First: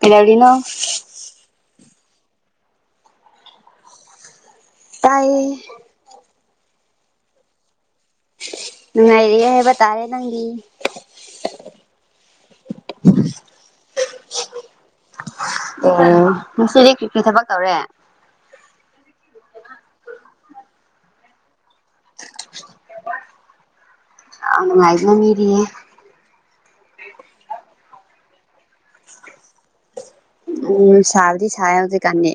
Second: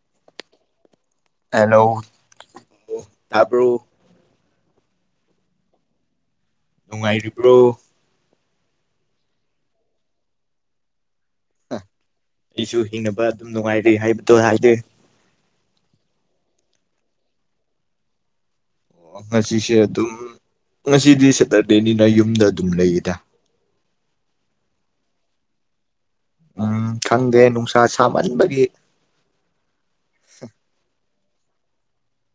ꯀꯩꯗꯧꯔꯤꯅꯣ ꯑꯣ ꯇꯕ꯭ꯔꯣ ꯇꯥꯏꯌꯦ ꯅꯨꯡꯉꯥꯏꯔꯤꯕ꯭ꯔꯣ ꯅꯨꯡꯉꯥꯏꯔꯤꯌꯦ ꯍꯥꯏꯕ ꯇꯔꯦ ꯅꯪꯗꯤ ꯑꯩꯁꯨ ꯍꯤꯡꯅꯕ ꯑꯗꯨꯝ ꯅꯨꯡꯉꯥꯏꯔꯤ ꯍꯥꯏꯕꯗꯣ ꯍꯥꯏꯗꯣꯏꯅꯤ ꯑꯣ ꯉꯁꯤꯗꯤ ꯀꯔꯤ ꯊꯕꯛ ꯇꯧꯔꯦ ꯑꯣ ꯉꯁꯤꯁꯦ ꯑꯗꯨꯝ ꯉꯁꯤꯗꯤ ꯁꯦꯇꯔꯗꯦꯅꯤꯅ ꯌꯨꯝꯗ ꯑꯗꯨꯝ ꯂꯩꯌꯦꯗ ꯃꯃꯤꯗꯤ ꯎꯝ ꯈꯪꯗꯦ ꯅꯨꯡꯁꯥ ꯁꯥꯃꯟꯕꯒꯤ ꯎꯝ ꯁꯕꯗꯤ ꯁꯥꯏ ꯍꯧꯖꯤꯛꯀꯥꯟꯗꯤ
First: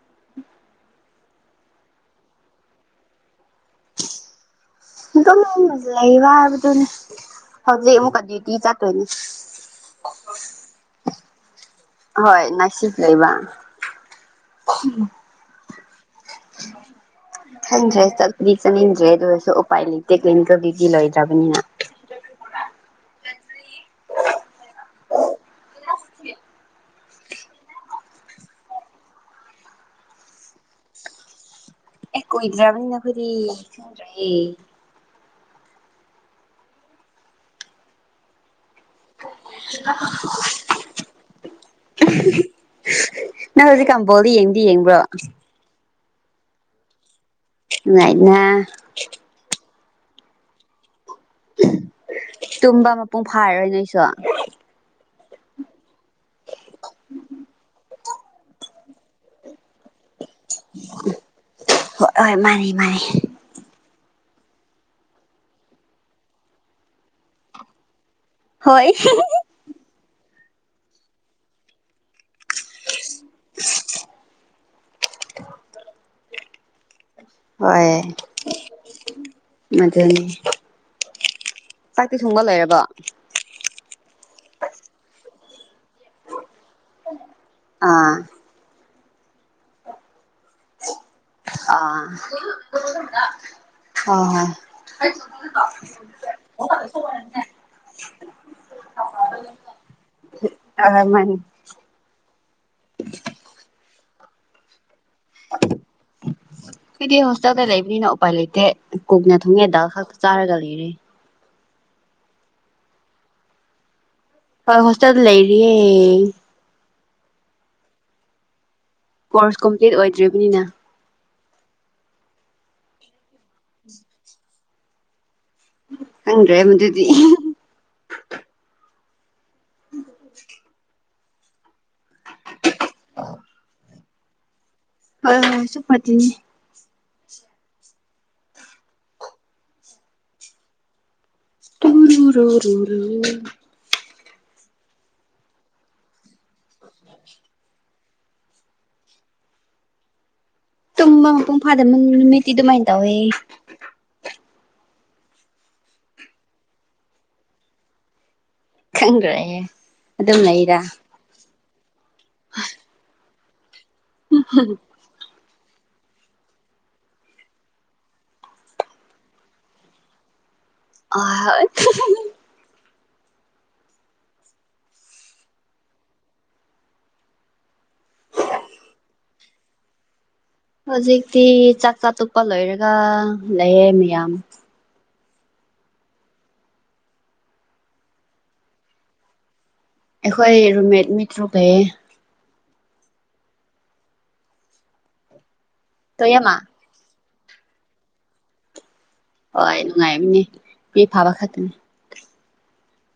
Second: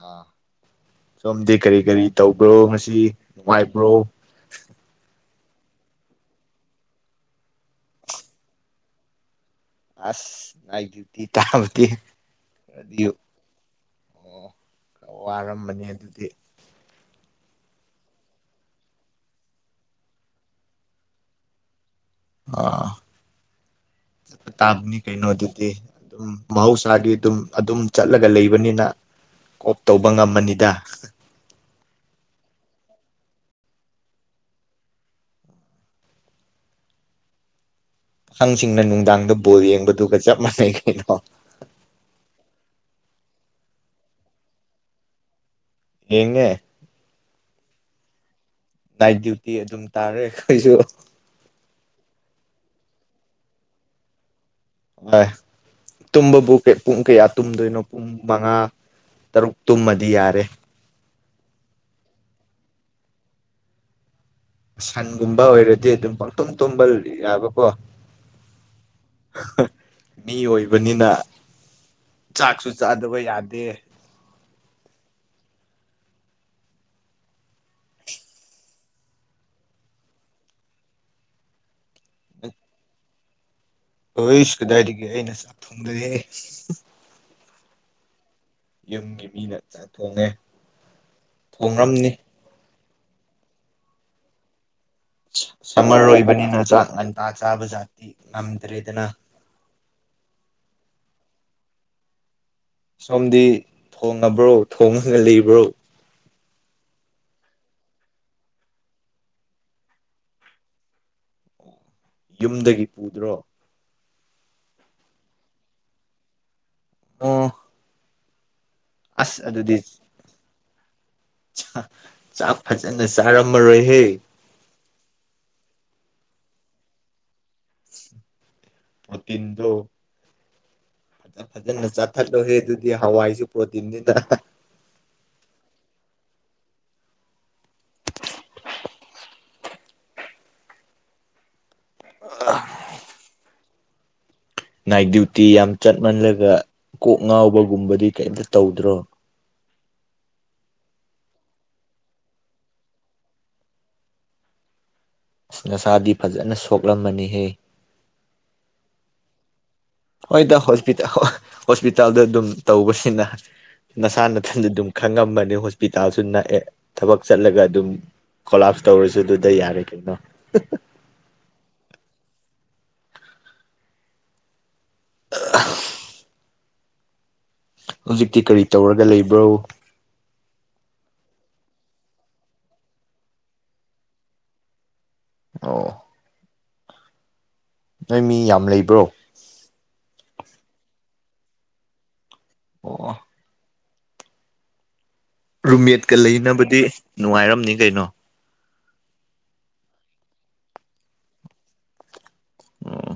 ꯑꯥ ꯁꯣꯝꯗꯤ ꯀꯔꯤ ꯀꯔꯤ ꯇꯧꯕ꯭ꯔꯣ ꯉꯁꯤ ꯅꯨꯡꯉꯥꯏꯕ꯭ꯔꯣ ꯑꯗꯨꯝ ꯂꯩꯕ ꯍꯥꯏꯕꯗꯨꯅꯦ ꯍꯧꯖꯤꯛ ꯑꯃꯨꯛꯀ ꯗ꯭ꯌꯨꯇꯤ ꯆꯠꯇꯣꯏꯅꯦ ꯑꯁ ꯅꯥꯏꯠ ꯗꯌꯨꯇꯤ ꯇꯥꯕꯗꯤ ꯍꯣꯏ ꯅꯥꯏꯠ ꯁꯤꯐ [unintelligible] ꯂꯩꯕ ꯑꯣ ꯋꯥꯔꯝꯃꯅꯤ [inaudible] ꯈꯟꯗ꯭ꯔꯦ ꯆꯠꯄꯗꯤ ꯆꯠꯅꯤꯡꯗ꯭ꯔꯦ ꯑꯗꯨꯔꯁꯨ ꯎꯄꯥꯏ ꯂꯩꯇꯦ ꯀꯩꯝꯇ ꯕꯤꯖꯤ ꯂꯩꯇ꯭ꯔꯕꯅꯤꯅ ꯑꯥ ꯇꯥꯕꯅꯤ ꯀꯩꯅꯣꯗꯨꯗꯤ ꯑꯗꯨꯝ ꯃꯍꯧꯁꯥꯒꯤ ꯑꯗꯨꯝ ꯑꯗꯨꯝ ꯆꯠꯂꯒ ꯂꯩꯕꯅꯤꯅ ꯀꯣꯞ ꯇꯧꯕ ꯉꯃꯕꯅꯤꯗ ꯑꯦ ꯀꯨꯏꯗ꯭ꯔꯝꯅꯤꯅ ꯑꯩꯈꯣꯏꯗꯤ ꯈꯪꯗ꯭ꯔꯦ ꯄꯈꯪꯁꯤꯡꯅ ꯅꯨꯡꯗꯥꯡꯗ ꯕꯣꯜ ꯌꯦꯡꯕꯗꯨꯒ ꯆꯞ ꯃꯥꯟꯅꯩ ꯀꯩꯅꯣ ꯅꯪ ꯍꯧꯖꯤꯛꯀꯥꯟ ꯕꯣꯜꯗꯤ ꯌꯦꯡꯗꯤ ꯌꯦꯡꯕ꯭ꯔꯣ ꯌꯦꯡꯉꯦ ꯅꯨꯉꯥꯏꯅ ꯅꯥꯏꯠ ꯗ꯭ꯌꯨꯇꯤ ꯑꯗꯨꯝ ꯇꯥꯔꯦ ꯑꯩꯈꯣꯏꯁꯨ ꯇꯨꯝꯕ ꯃꯄꯨꯡ ꯐꯥꯔꯔꯣꯏ ꯅꯣꯏꯁꯨ [unintelligible] ꯇꯨꯝꯕꯕꯨ ꯄꯨꯡ ꯀꯌꯥ ꯇꯨꯝꯗꯣꯏꯅꯣ ꯄꯨꯡ ꯃꯉꯥ ꯇꯔꯨꯛ ꯇꯨꯝꯃꯗꯤ ꯌꯥꯔꯦ ꯍꯣꯏ ꯃꯥꯅꯤ ꯃꯥꯅꯤ ꯁꯟꯒꯨꯝꯕ ꯑꯣꯏꯔꯗꯤ ꯑꯗꯨꯝ ꯄꯪꯇꯨꯝ ꯇꯨꯝꯕ ꯌꯥꯕꯀꯣ ꯍꯣꯏ ꯕꯅꯤꯅ ꯆꯥꯛꯁꯨ ꯆꯥꯗꯕ ꯌꯥꯗꯦ ꯍꯣꯏ ꯑꯗꯨꯅꯤ ꯆꯥꯛꯇꯤ ꯊꯣꯡꯕ ꯂꯣꯏꯔꯕꯣ ꯑꯩꯁ ꯀꯗꯥꯏꯗꯒꯤ ꯑꯩꯅ ꯆꯥꯛ ꯊꯣꯡꯗꯌꯦ ꯑꯥ ꯌꯨꯝꯒꯤ ꯃꯤꯅ ꯆꯥꯛ ꯊꯣꯡꯉꯦ ꯑꯥ ꯊꯣꯡꯔꯝꯅꯤ ꯍ ꯍ ꯁꯝꯃꯔ ꯑꯣꯏꯕꯅꯤꯅ ꯆꯥꯛ ꯉꯟꯇꯥ ꯆꯥꯕ ꯖꯥꯇꯤ ꯉꯝꯗ꯭ꯔꯦꯗꯅ [inaudible] ꯑ ꯃꯥꯅꯤ ꯁꯣꯝꯗꯤ ꯊꯣꯡꯉꯕ꯭ꯔꯣ ꯊꯣꯉꯒ ꯂꯩ ꯕꯔꯣ ꯑꯩꯗꯤ ꯍꯣꯁꯇꯦꯜꯗ ꯂꯩꯕꯅꯤꯅ ꯎꯄꯥꯏ ꯂꯩꯇꯦ ꯀꯨꯛꯅ ꯊꯨꯡꯉꯦ ꯗꯥꯜ ꯈꯛꯇ ꯆꯥꯔꯒ ꯂꯩꯔꯦ ꯌꯨꯝꯗꯒꯤ ꯄꯨꯗ꯭ꯔꯣ ꯍꯥ ꯍꯣꯁꯇꯦꯜꯗ ꯂꯩꯔꯤꯌꯦ ꯑꯣ ꯑꯁ ꯀꯣꯔꯁ ꯑꯗꯨꯗꯤ ꯀꯝꯄ꯭ꯂꯤꯠ ꯑꯣꯏꯗ꯭ꯔꯤꯕꯅꯤꯅ ꯆꯥꯛ ꯐꯖꯅ ꯆꯥꯔꯝꯃꯔꯣꯏꯍꯦ ꯈꯪꯗ꯭ꯔꯦ ꯃꯗꯨꯗꯤ [unintelligible] ꯐꯖ ꯐꯖꯅ ꯆꯥꯊꯠꯂꯣꯍꯦ ꯑꯗꯨꯗꯤ ꯍꯋꯥꯏꯁꯨ ꯄ꯭ꯔꯣꯇꯤꯟꯅꯤꯗ ꯍꯣꯏ ꯍꯋꯥꯏꯁꯨ ꯄ꯭ꯔꯣꯇꯤꯟꯅꯤ ꯇꯨꯔꯨ ꯔꯨꯔꯨ ꯔꯨ ꯅꯥꯏꯠ ꯗ꯭ꯌꯨꯇꯤ ꯌꯥꯝ ꯆꯠꯃꯜꯂꯒ ꯀꯣꯛ ꯉꯥꯎꯕꯒꯨꯝꯕꯗꯤ ꯀꯩꯝꯇ ꯇꯧꯗ꯭ꯔꯣ ꯇꯨꯝꯕ ꯃꯄꯨꯡ ꯐꯥꯗꯕ ꯅꯨꯃꯤꯠꯇꯤ ꯑꯗꯨꯃꯥꯏꯅ ꯇꯧꯋꯦ ꯑꯁ ꯅꯁꯥꯗꯤ ꯐꯖꯅ ꯁꯣꯛꯂꯝꯕꯅꯤꯍꯦ ꯈꯪꯗ꯭ꯔꯦꯌꯦ ꯍꯣꯏꯗ ꯍꯣꯁꯄꯤꯇ ꯍꯣꯁꯄꯤꯇꯥꯜꯗ ꯑꯗꯨꯝ ꯇꯧꯕꯁꯤꯅ ꯅꯁꯥ ꯅꯥꯊꯟꯗ ꯑꯗꯨꯝ ꯈꯪꯉꯝꯕꯅꯤ ꯍꯣꯁꯄꯤꯇꯥꯜꯁꯨ ꯅꯛꯑꯦ ꯊꯕꯛ ꯆꯠꯂꯒ ꯑꯗꯨꯝ ꯀꯣꯂꯥꯞꯁ ꯇꯧꯔꯁꯨ ꯑꯗꯨꯗ ꯌꯥꯔꯦ ꯀꯩꯅꯣ ꯑꯥ [inaudible] ꯍꯧꯖꯤꯛꯇꯤ ꯀꯔꯤ ꯇꯧꯔꯒ ꯂꯩꯕ꯭ꯔꯣ ꯍꯧꯖꯤꯛꯇꯤ ꯆꯥꯛ ꯆꯥ ꯇꯣꯛꯄ ꯂꯣꯏꯔꯒ ꯂꯩꯌꯦ ꯃꯌꯥꯝ ꯑꯣ ꯅꯣꯏ ꯃꯤ ꯌꯥꯝ ꯂꯩꯕ꯭ꯔꯣ ꯑꯩꯈꯣꯏ ꯔꯨꯝꯃꯦꯠ ꯃꯤꯇ꯭ꯔꯨꯛ ꯄꯩꯏ ꯑꯣ ꯔꯨꯝꯃꯦꯠꯀ ꯇꯣꯌꯦꯃ ꯂꯩꯅꯕꯗꯤ ꯅꯨꯡꯉꯥꯏꯔꯝꯅꯤ ꯀꯩꯅꯣ ꯍꯣꯏ ꯅꯨꯡꯉꯥꯏꯝꯅꯦ ꯃꯤ ꯐꯕ ꯈꯛꯇꯅꯦ ꯑꯣ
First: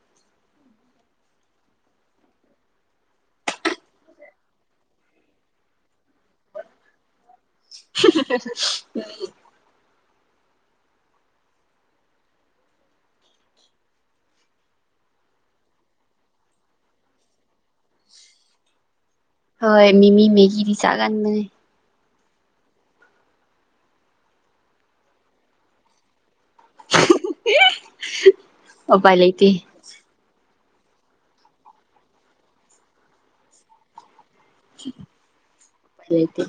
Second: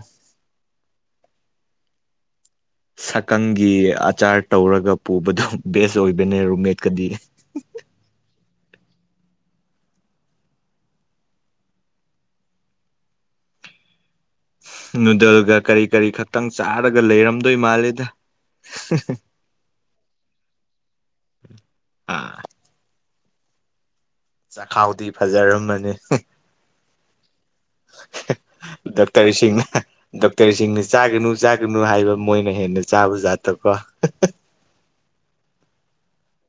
ꯁꯛꯀꯪꯒꯤ ꯑꯆꯥꯔ ꯇꯧꯔꯒ ꯄꯨꯕꯗꯨ ꯕꯦꯁ ꯑꯣꯏꯕꯅꯦ ꯔꯨꯝꯃꯦꯠꯀꯗꯤ ꯍꯝꯍ ꯍ ꯍ ꯎꯝ ꯅꯨꯗꯜꯒ ꯀꯔꯤ ꯀꯔꯤ ꯈꯛꯇꯪ ꯆꯥꯔꯒ ꯂꯩꯔꯝꯗꯣꯏ ꯃꯥꯜꯂꯦꯗ ꯑꯍꯍ ꯍꯣꯏ ꯃꯤꯃꯤ ꯃꯦꯒꯤꯗꯤ ꯆꯥꯒꯟꯕꯅꯦ ꯑꯥ ꯆꯈꯥꯎꯗꯤ ꯐꯖꯔꯝꯃꯅꯤ ꯍ ꯍꯦ ꯎꯄꯥꯏ ꯂꯩꯇꯦ ꯗꯛꯇꯔꯁꯤꯡꯅ ꯗꯛ ꯇꯔꯁꯤꯡꯅ ꯆꯥꯒꯅꯨ ꯆꯥꯒꯅꯨ ꯍꯥꯏꯕ ꯃꯣꯏꯅ ꯍꯦꯟꯅ ꯆꯥꯕ ꯖꯥꯠꯇꯣꯀꯣ ꯎꯄꯥꯏ ꯂꯩꯇꯦ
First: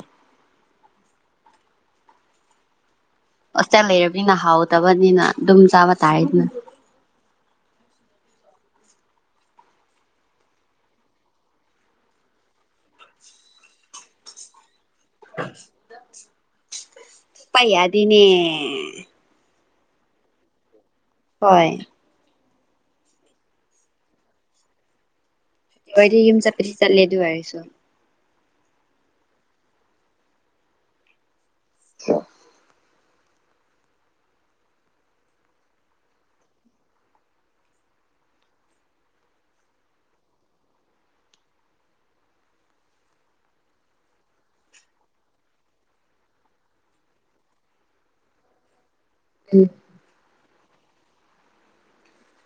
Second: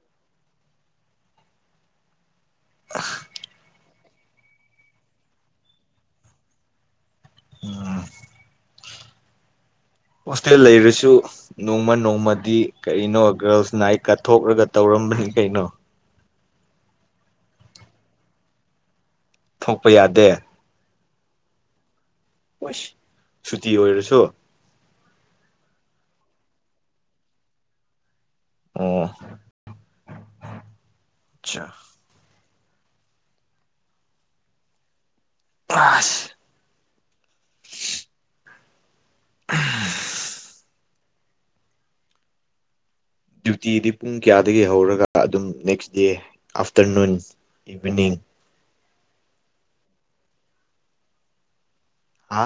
ꯑꯥ ꯍꯣꯁꯇꯦꯜ ꯂꯩꯔꯕꯅꯤꯅ ꯍꯥꯎꯇꯕꯅꯤꯅ ꯑꯗꯨꯝ ꯆꯥꯕ ꯇꯥꯔꯦꯗꯅ [unintelligible] ꯍꯣꯁꯇꯦꯜ ꯂꯩꯔꯁꯨ ꯅꯣꯡꯃ ꯅꯣꯡꯃꯗꯤ ꯀꯔꯤꯅꯣ ꯒ꯭ꯔꯜꯁ ꯅꯥꯏꯠꯀ ꯊꯣꯛꯔꯒ ꯇꯧꯔꯝꯕꯅꯤ ꯀꯩꯅꯣ ꯄꯥꯏ ꯌꯥꯗꯦꯅꯦ ꯊꯣꯛꯄ ꯌꯥꯗꯦ ꯍꯣꯏ ꯑꯨꯁ ꯁꯨꯇꯤ ꯑꯣꯏꯔꯁꯨ ꯅꯣꯏꯗꯤ ꯌꯨꯝ ꯆꯠꯄꯗꯤ ꯆꯠꯂꯦ ꯑꯗꯨ ꯑꯣꯏꯔꯁꯨ ꯑꯣ ꯆꯥ [unintelligible] [unintelligible] ꯗ꯭ꯌꯨꯇꯤꯗꯤ ꯄꯨꯡ ꯀꯌꯥꯗꯒꯤ ꯍꯧꯔꯒ ꯑꯗꯨꯝ ꯅꯦꯛꯁ ꯗꯦ ꯑꯥꯐꯇꯔꯅꯨꯟ ꯏꯚꯤꯅꯤꯡ [inaudible] ꯑꯝ ꯍꯥ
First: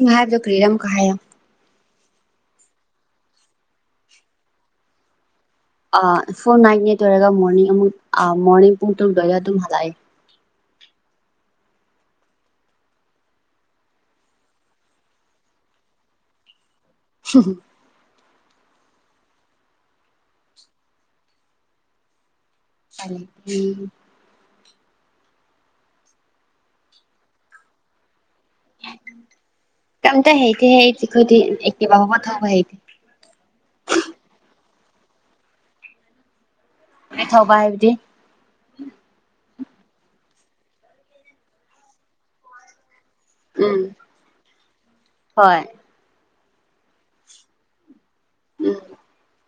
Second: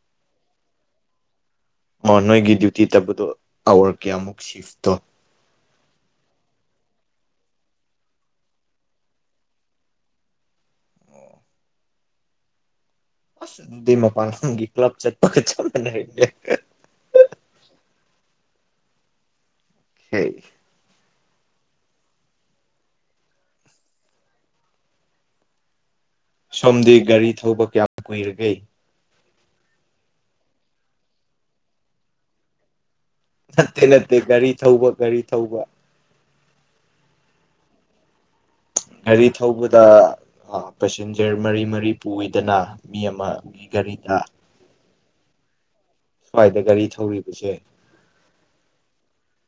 ꯅꯪ ꯍꯥꯢꯕꯗꯣ ꯀꯔꯤꯔ ꯑꯃꯨꯛꯀ ꯍꯥꯢꯌꯣ ꯑꯣ ꯅꯣꯏꯒꯤ ꯗ꯭ꯌꯨꯇꯤ ꯇꯕꯗꯣ ꯑꯋꯔ ꯀꯌꯥꯃꯨꯛ ꯁꯤꯐ ꯇꯣ ꯑꯥ ꯐꯨꯜ ꯅꯥꯏꯠꯅꯦ ꯑꯗꯨ ꯑꯣꯏꯔꯒ ꯃꯣꯔꯅꯤꯡ ꯑꯃꯨꯛ ꯑꯥ ꯃꯣꯔꯅꯤꯡ ꯄꯨꯡ ꯇꯔꯨꯛ ꯗ꯭ꯋꯥꯏꯗ ꯑꯗꯨꯝ ꯍꯜꯂꯛꯑꯦ ꯑꯁ ꯑꯗꯨꯗꯤ ꯃꯄꯥꯜ ꯂꯝꯒꯤ ꯀꯂꯞ ꯆꯠꯄ ꯆꯞꯃꯥꯟꯅ ꯍꯩꯇꯦ ꯍꯨꯝ ꯍꯨ ꯍꯦ ꯐꯅꯤ ꯎꯝ ꯁꯣꯝꯗꯤ ꯒꯥꯔꯤ ꯊꯧꯕ ꯀ꯭ꯌꯥꯝ ꯀꯨꯏꯔꯒꯦ ꯀꯩꯝꯇ ꯍꯩꯇꯦꯍꯦ ꯑꯩꯗꯤ ꯈꯣꯢꯗꯤ ꯑꯦꯛꯇꯤꯚꯥ ꯕꯥꯎ ꯊꯧꯕ ꯍꯩꯇꯦ ꯅꯠꯇꯦ ꯅꯠꯇꯦ ꯒꯥꯔꯤ ꯊꯧꯕ ꯒꯥꯔꯤ ꯊꯧꯕ ꯔꯤ ꯊꯧꯕ ꯍꯥꯏꯕꯗꯤ ꯒꯥꯔꯤ ꯊꯧꯕꯗ ꯑꯥ ꯄꯦꯁꯦꯟꯖꯔ ꯃꯔꯤ ꯃꯔꯤ ꯄꯨꯏꯗꯅ ꯃꯤ ꯑꯃꯒꯤ ꯎꯝ ꯒꯥꯔꯤꯗ ꯍꯣꯏ ꯁ꯭ꯋꯥꯏꯗ ꯒꯥꯔꯤ ꯊꯧꯔꯤꯕꯁꯦ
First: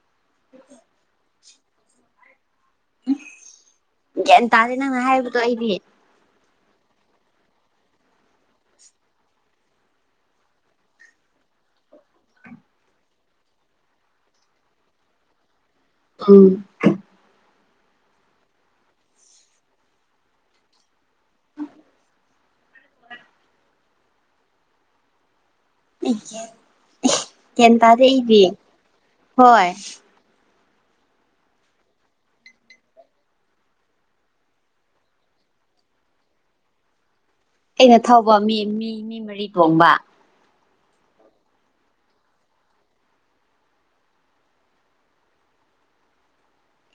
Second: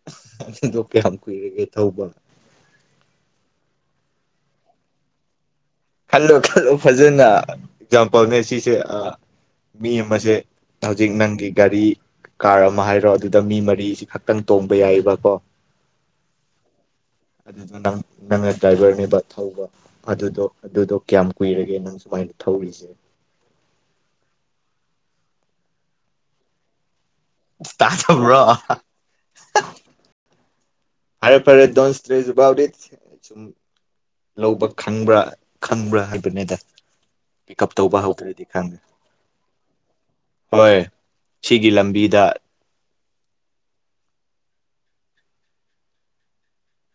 ꯑꯁ ꯑꯗꯨꯗꯣ ꯀ꯭ꯌꯥꯝ ꯀꯨꯏꯔꯦꯅꯦ ꯊꯧꯕ ꯎꯝ ꯒ꯭ꯌꯥꯟ ꯇꯥꯗꯦ ꯅꯪꯅ ꯍꯥꯏꯕꯗꯣ ꯑꯩꯗꯤ ꯈꯜꯂꯣ ꯈꯜꯂꯣ ꯐꯖꯅ ꯑꯦꯛꯖꯝꯄꯜꯅꯦ ꯁꯤꯁꯦ ꯑꯥ ꯃꯤ ꯑꯃꯁꯦ ꯍꯧꯖꯤꯛ ꯅꯪꯒꯤ ꯒꯥꯔꯤ ꯀꯥꯔ ꯑꯃ ꯍꯥꯏꯔꯣ ꯑꯗꯨꯗ ꯃꯤ ꯃꯔꯤꯁꯤ ꯈꯛꯇꯪ ꯇꯣꯡꯕ ꯌꯥꯏꯌꯦꯕꯀꯣ ꯑꯝ ꯑꯗꯨꯗ ꯅꯪ ꯅꯪꯅ ꯗ꯭ꯔꯥꯏꯚꯔꯅꯦꯕ ꯊꯧꯕ ꯑꯗꯨꯗꯣ ꯑꯗꯨꯗꯣ ꯀꯌꯥꯝ ꯀꯨꯏꯔꯒꯦ ꯅꯪ ꯁꯨꯃꯥꯏꯅ ꯊꯧꯔꯤꯖꯦ [unintelligible] ꯒꯥꯢꯟ ꯇꯥꯗꯦ ꯑꯩꯗꯤ ꯇꯥꯗꯕ꯭ꯔꯣ ꯍꯣꯏ ꯐꯔꯦ ꯐꯔꯦ ꯗꯣꯟ ꯁꯇꯔꯦꯁ ꯑꯕꯥꯥꯎꯠ ꯢꯠ ꯁꯨꯝ ꯂꯧꯕ ꯈꯪꯕ꯭ꯔꯥ ꯈꯪꯕ꯭ꯔꯥ ꯍꯥꯏꯕꯅꯤꯗ ꯄꯤꯛ ꯎꯞ ꯇꯧꯕ ꯑꯩꯅ ꯊꯧꯕ ꯍꯧꯗ꯭ꯔꯗꯤ ꯃꯤ ꯈꯪꯗꯦ ꯃꯤ ꯃꯤ ꯃꯔꯤ ꯇꯣꯡꯕ ꯍꯣꯏ ꯁꯤꯒꯤ ꯂꯝꯕꯤꯗ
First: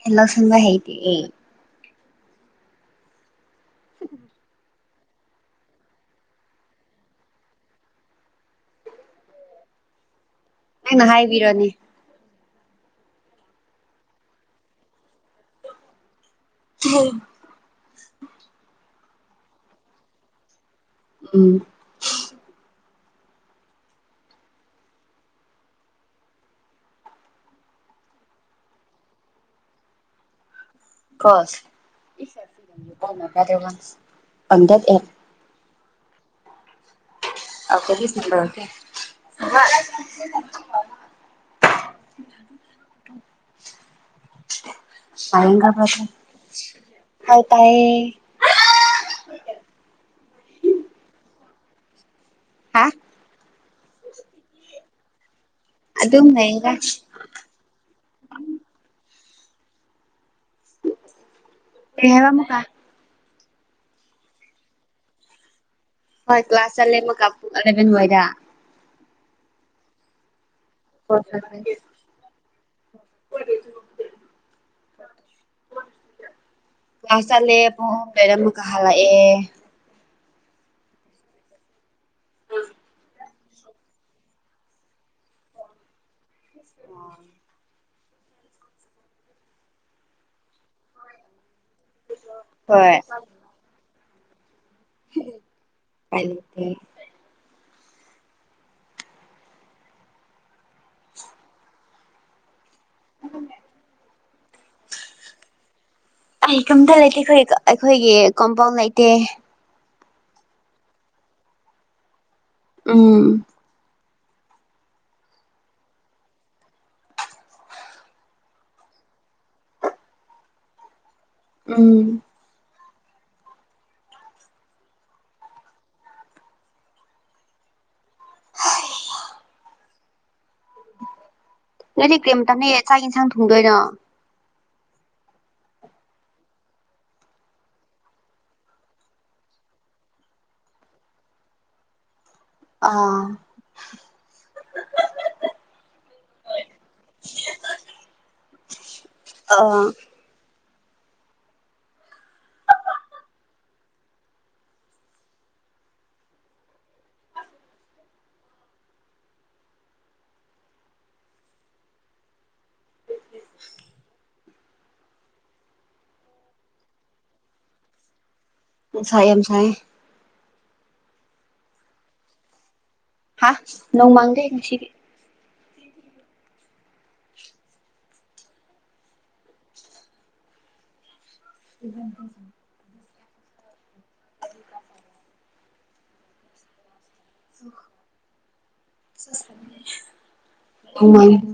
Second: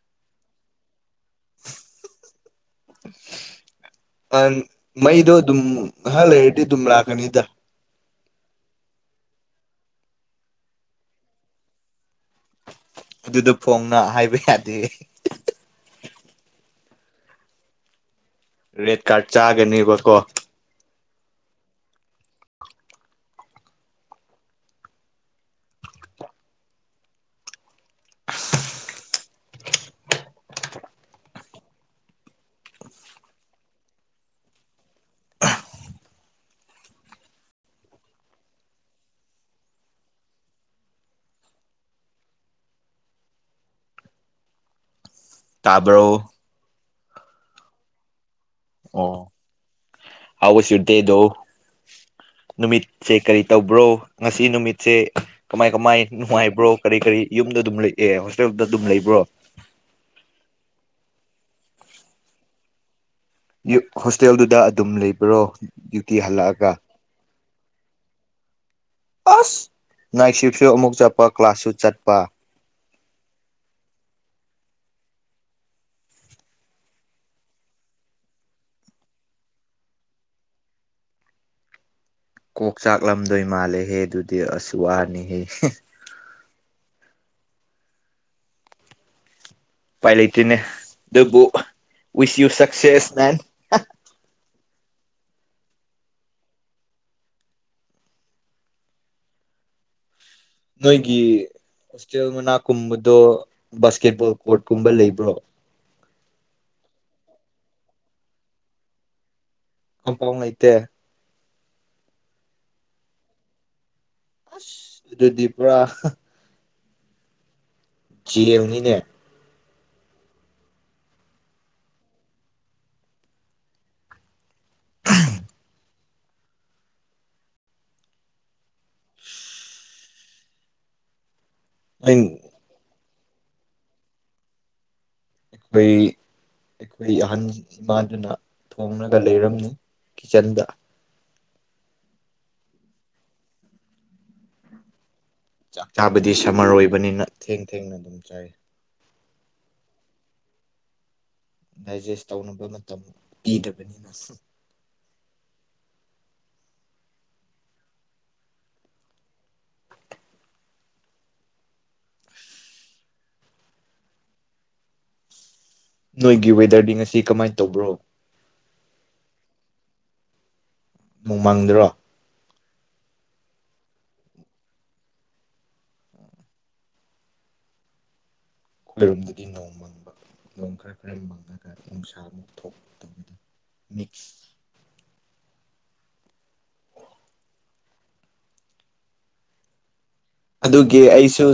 ꯑꯩ ꯅꯛꯁꯟꯕ ꯍꯩꯇꯤꯑꯦ ꯍꯝꯍꯝꯍꯝ ꯑꯟ ꯃꯩꯗꯣ ꯑꯗꯨꯝ ꯉꯥꯢꯍꯥꯛ ꯂꯩꯔꯗꯤ ꯑꯗꯨꯝ ꯂꯥꯛꯀꯅꯤꯗ ꯑꯩꯅ ꯍꯥꯏꯕꯤꯔꯅꯤ ꯑꯗꯨꯗ ꯐꯣꯡꯅ ꯍꯥꯏꯕ ꯌꯥꯗꯦ ꯍꯤꯍꯤ [unintelligible] ꯔꯦꯠ ꯀꯥꯔꯠ ꯆꯥꯒꯅꯦꯕꯀꯣ ꯎꯝ ꯀꯣꯁ [unintelligible] better one on that app [unintelligible] [inaudible] ꯇꯥꯕ꯭ꯔꯣ [unintelligible] ꯍꯥꯏ ꯇꯥꯌꯦ ꯑꯣ ꯍꯥꯎ ꯋꯥꯁ ꯌꯣꯔ ꯗꯦ ꯗꯣ ꯅꯨꯃꯤꯠ ꯍꯥ ꯁꯦ ꯀꯔꯤ ꯇꯧꯕ꯭ꯔꯣ ꯉꯁꯤ ꯅꯨꯃꯤꯠꯁꯦ ꯀꯃꯥꯏ ꯀꯃꯥꯏ ꯑꯗꯨꯝ ꯅꯨꯡꯉꯥꯏꯕ꯭ꯔꯣ ꯂꯩꯌꯦꯗ ꯀꯔꯤ ꯀꯔꯤ ꯌꯨꯝꯗ ꯑꯗꯨꯝ ꯂꯩ ꯑꯦ ꯍꯣꯁꯇꯦꯜꯗ ꯑꯗꯨꯝ ꯂꯩꯕ꯭ꯔꯣ ꯀꯩ ꯍꯥꯢꯕ ꯑꯃꯨꯛꯀꯥ ꯌꯨꯠ ꯍꯣꯁꯇꯦꯜꯗꯨꯗ ꯑꯗꯨꯝ ꯂꯩꯕ꯭ꯔꯣ ꯗ꯭ꯌꯨꯇꯤ ꯍꯣꯏ ꯀ꯭ꯂꯥꯁ ꯍꯜꯂꯛꯑꯒ ꯆꯠꯂꯦ ꯑꯃꯨꯛꯀꯥ ꯄꯨꯡ ꯑꯂꯚꯦꯟ ꯋꯥꯢꯗ ꯑꯁ ꯅꯥꯏꯠꯁꯤꯞꯁꯨ ꯑꯃꯨꯛ ꯆꯠꯄ ꯀ꯭ꯂꯥꯁꯁꯨ ꯀ꯭ꯂꯥꯁ ꯆꯠꯄ [inaudible] ꯀ꯭ꯂꯥꯁ ꯆꯠꯂꯦ ꯄꯨꯡ ꯑꯍꯨꯝꯗꯩ ꯑꯃꯨꯛꯀ ꯍꯜꯂꯛꯑꯦ ꯀꯣꯛ ꯆꯥꯛꯂꯝꯗꯣꯏ ꯃꯥꯜꯂꯦꯍꯦ ꯑꯗꯨꯗꯤ ꯑꯁ ꯋꯥꯅꯤꯍꯦ ꯍꯦ ꯑꯣ ꯎꯄꯥꯢꯂꯩꯇꯦꯅꯦ ꯑꯗꯕꯨ ꯋꯤꯁ ꯌꯨ ꯍꯣꯏ ꯁꯛꯁꯦꯁ ꯃꯦꯟ ꯍꯥ ꯎꯄꯥꯢ ꯂꯩꯇꯦ ꯅꯣꯏꯒꯤ ꯍꯣꯁꯇꯦꯜ ꯃꯅꯥꯛ ꯀꯨꯝꯕꯗꯣ ꯕꯥꯁꯀꯦꯠꯕꯣꯜ ꯀꯣꯔꯠꯀꯨꯝꯕ ꯂꯩꯕ꯭ꯔꯣ ꯑꯩ ꯀꯝꯇ ꯂꯩꯇꯦ ꯑꯩꯈꯣꯏꯒꯤ ꯒ ꯑꯩꯈꯣꯏꯒꯤ ꯀꯣꯝꯕꯣꯜ ꯂꯩꯇꯦ ꯀꯝꯄꯥꯎꯟ ꯂꯩꯇꯦ ꯎꯝ ꯑꯁ ꯑꯗꯨꯗꯤ ꯄꯨꯔꯥ ꯍꯥ ꯖꯦꯜꯅꯤꯅꯦ ꯎꯝ ꯅꯪꯗꯤ ꯑꯩ ꯀꯔꯤ ꯃꯇꯝꯗꯒꯤ ꯆꯥꯛ ꯌꯦꯟꯁꯥꯡ ꯊꯣꯡꯗꯣꯏꯅꯣ [unintelligible] ꯑꯩꯈꯣꯏ ꯑꯍꯟ ꯏꯃꯥꯗꯨꯅ ꯊꯣꯡꯔꯒ ꯂꯩꯔꯝꯃꯤ ꯀꯤꯠꯆꯟꯗ ꯑꯥ ꯆꯥꯛ ꯆꯥꯕꯗꯤ ꯁꯝꯃꯔ ꯑꯣꯏꯕꯅꯤꯅ ꯊꯦꯡ ꯊꯦꯡꯅ ꯑꯗꯨꯝ ꯆꯥꯏ ꯑꯥ ꯗꯥꯏꯖꯦꯁ ꯇꯧꯅꯕ ꯃꯇꯝ ꯄꯤꯗꯕꯅꯤꯅ ꯍꯨꯝ ꯅꯣꯏꯒꯤ ꯋꯦꯗꯔꯗꯤ ꯉꯁꯤ ꯀꯃꯥꯏ ꯇꯧꯕ꯭ꯔꯣ ꯅꯨꯡꯁꯥ ꯌꯥꯝ ꯁꯥꯏꯌꯦ ꯅꯣꯡ ꯃꯪꯗ꯭ꯔꯣ ꯍꯥꯥ ꯅꯣꯡ ꯃꯪꯗꯦ ꯉꯁꯤꯗꯤ ꯑꯩꯈꯣꯏꯔꯣꯝꯗꯗꯤ ꯅꯣꯡ ꯃꯪꯕ ꯅꯣꯡ ꯈꯔ ꯈꯔ ꯃꯪꯉꯒ ꯅꯨꯡꯁꯥꯃꯨꯛ ꯊꯣꯛꯄ ꯇꯧꯋꯦ ꯃꯤꯠ [unintelligible] ꯑꯗꯨꯒꯤ ꯅꯣꯡ ꯃꯥꯡꯉꯦ ꯑꯩꯁꯨ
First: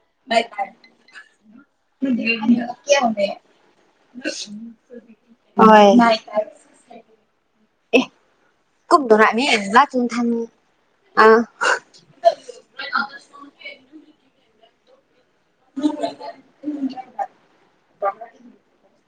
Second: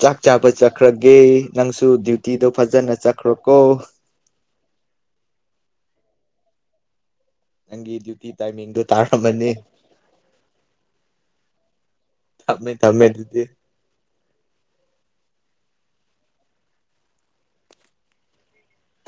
ꯆꯥꯛ ꯆꯥꯕ ꯆꯠꯈ꯭ꯔꯒꯦ ꯅꯪꯁꯨ ꯗ꯭ꯌꯨꯇꯤꯗꯣ ꯐꯖꯅ ꯆꯠꯈ꯭ꯔꯣ ꯍꯣꯀꯣ ꯍꯣꯏ ꯅꯪꯒꯤ ꯗ꯭ꯌꯨꯇꯤ ꯇꯥꯏꯃꯤꯡꯗꯣ ꯇꯥꯔꯝꯃꯅꯤ ꯑꯦ [unintelligible] ꯑꯥ ꯊꯝꯃꯦ ꯊꯝꯃꯦ ꯑꯗꯨꯗꯤ [unintelligible]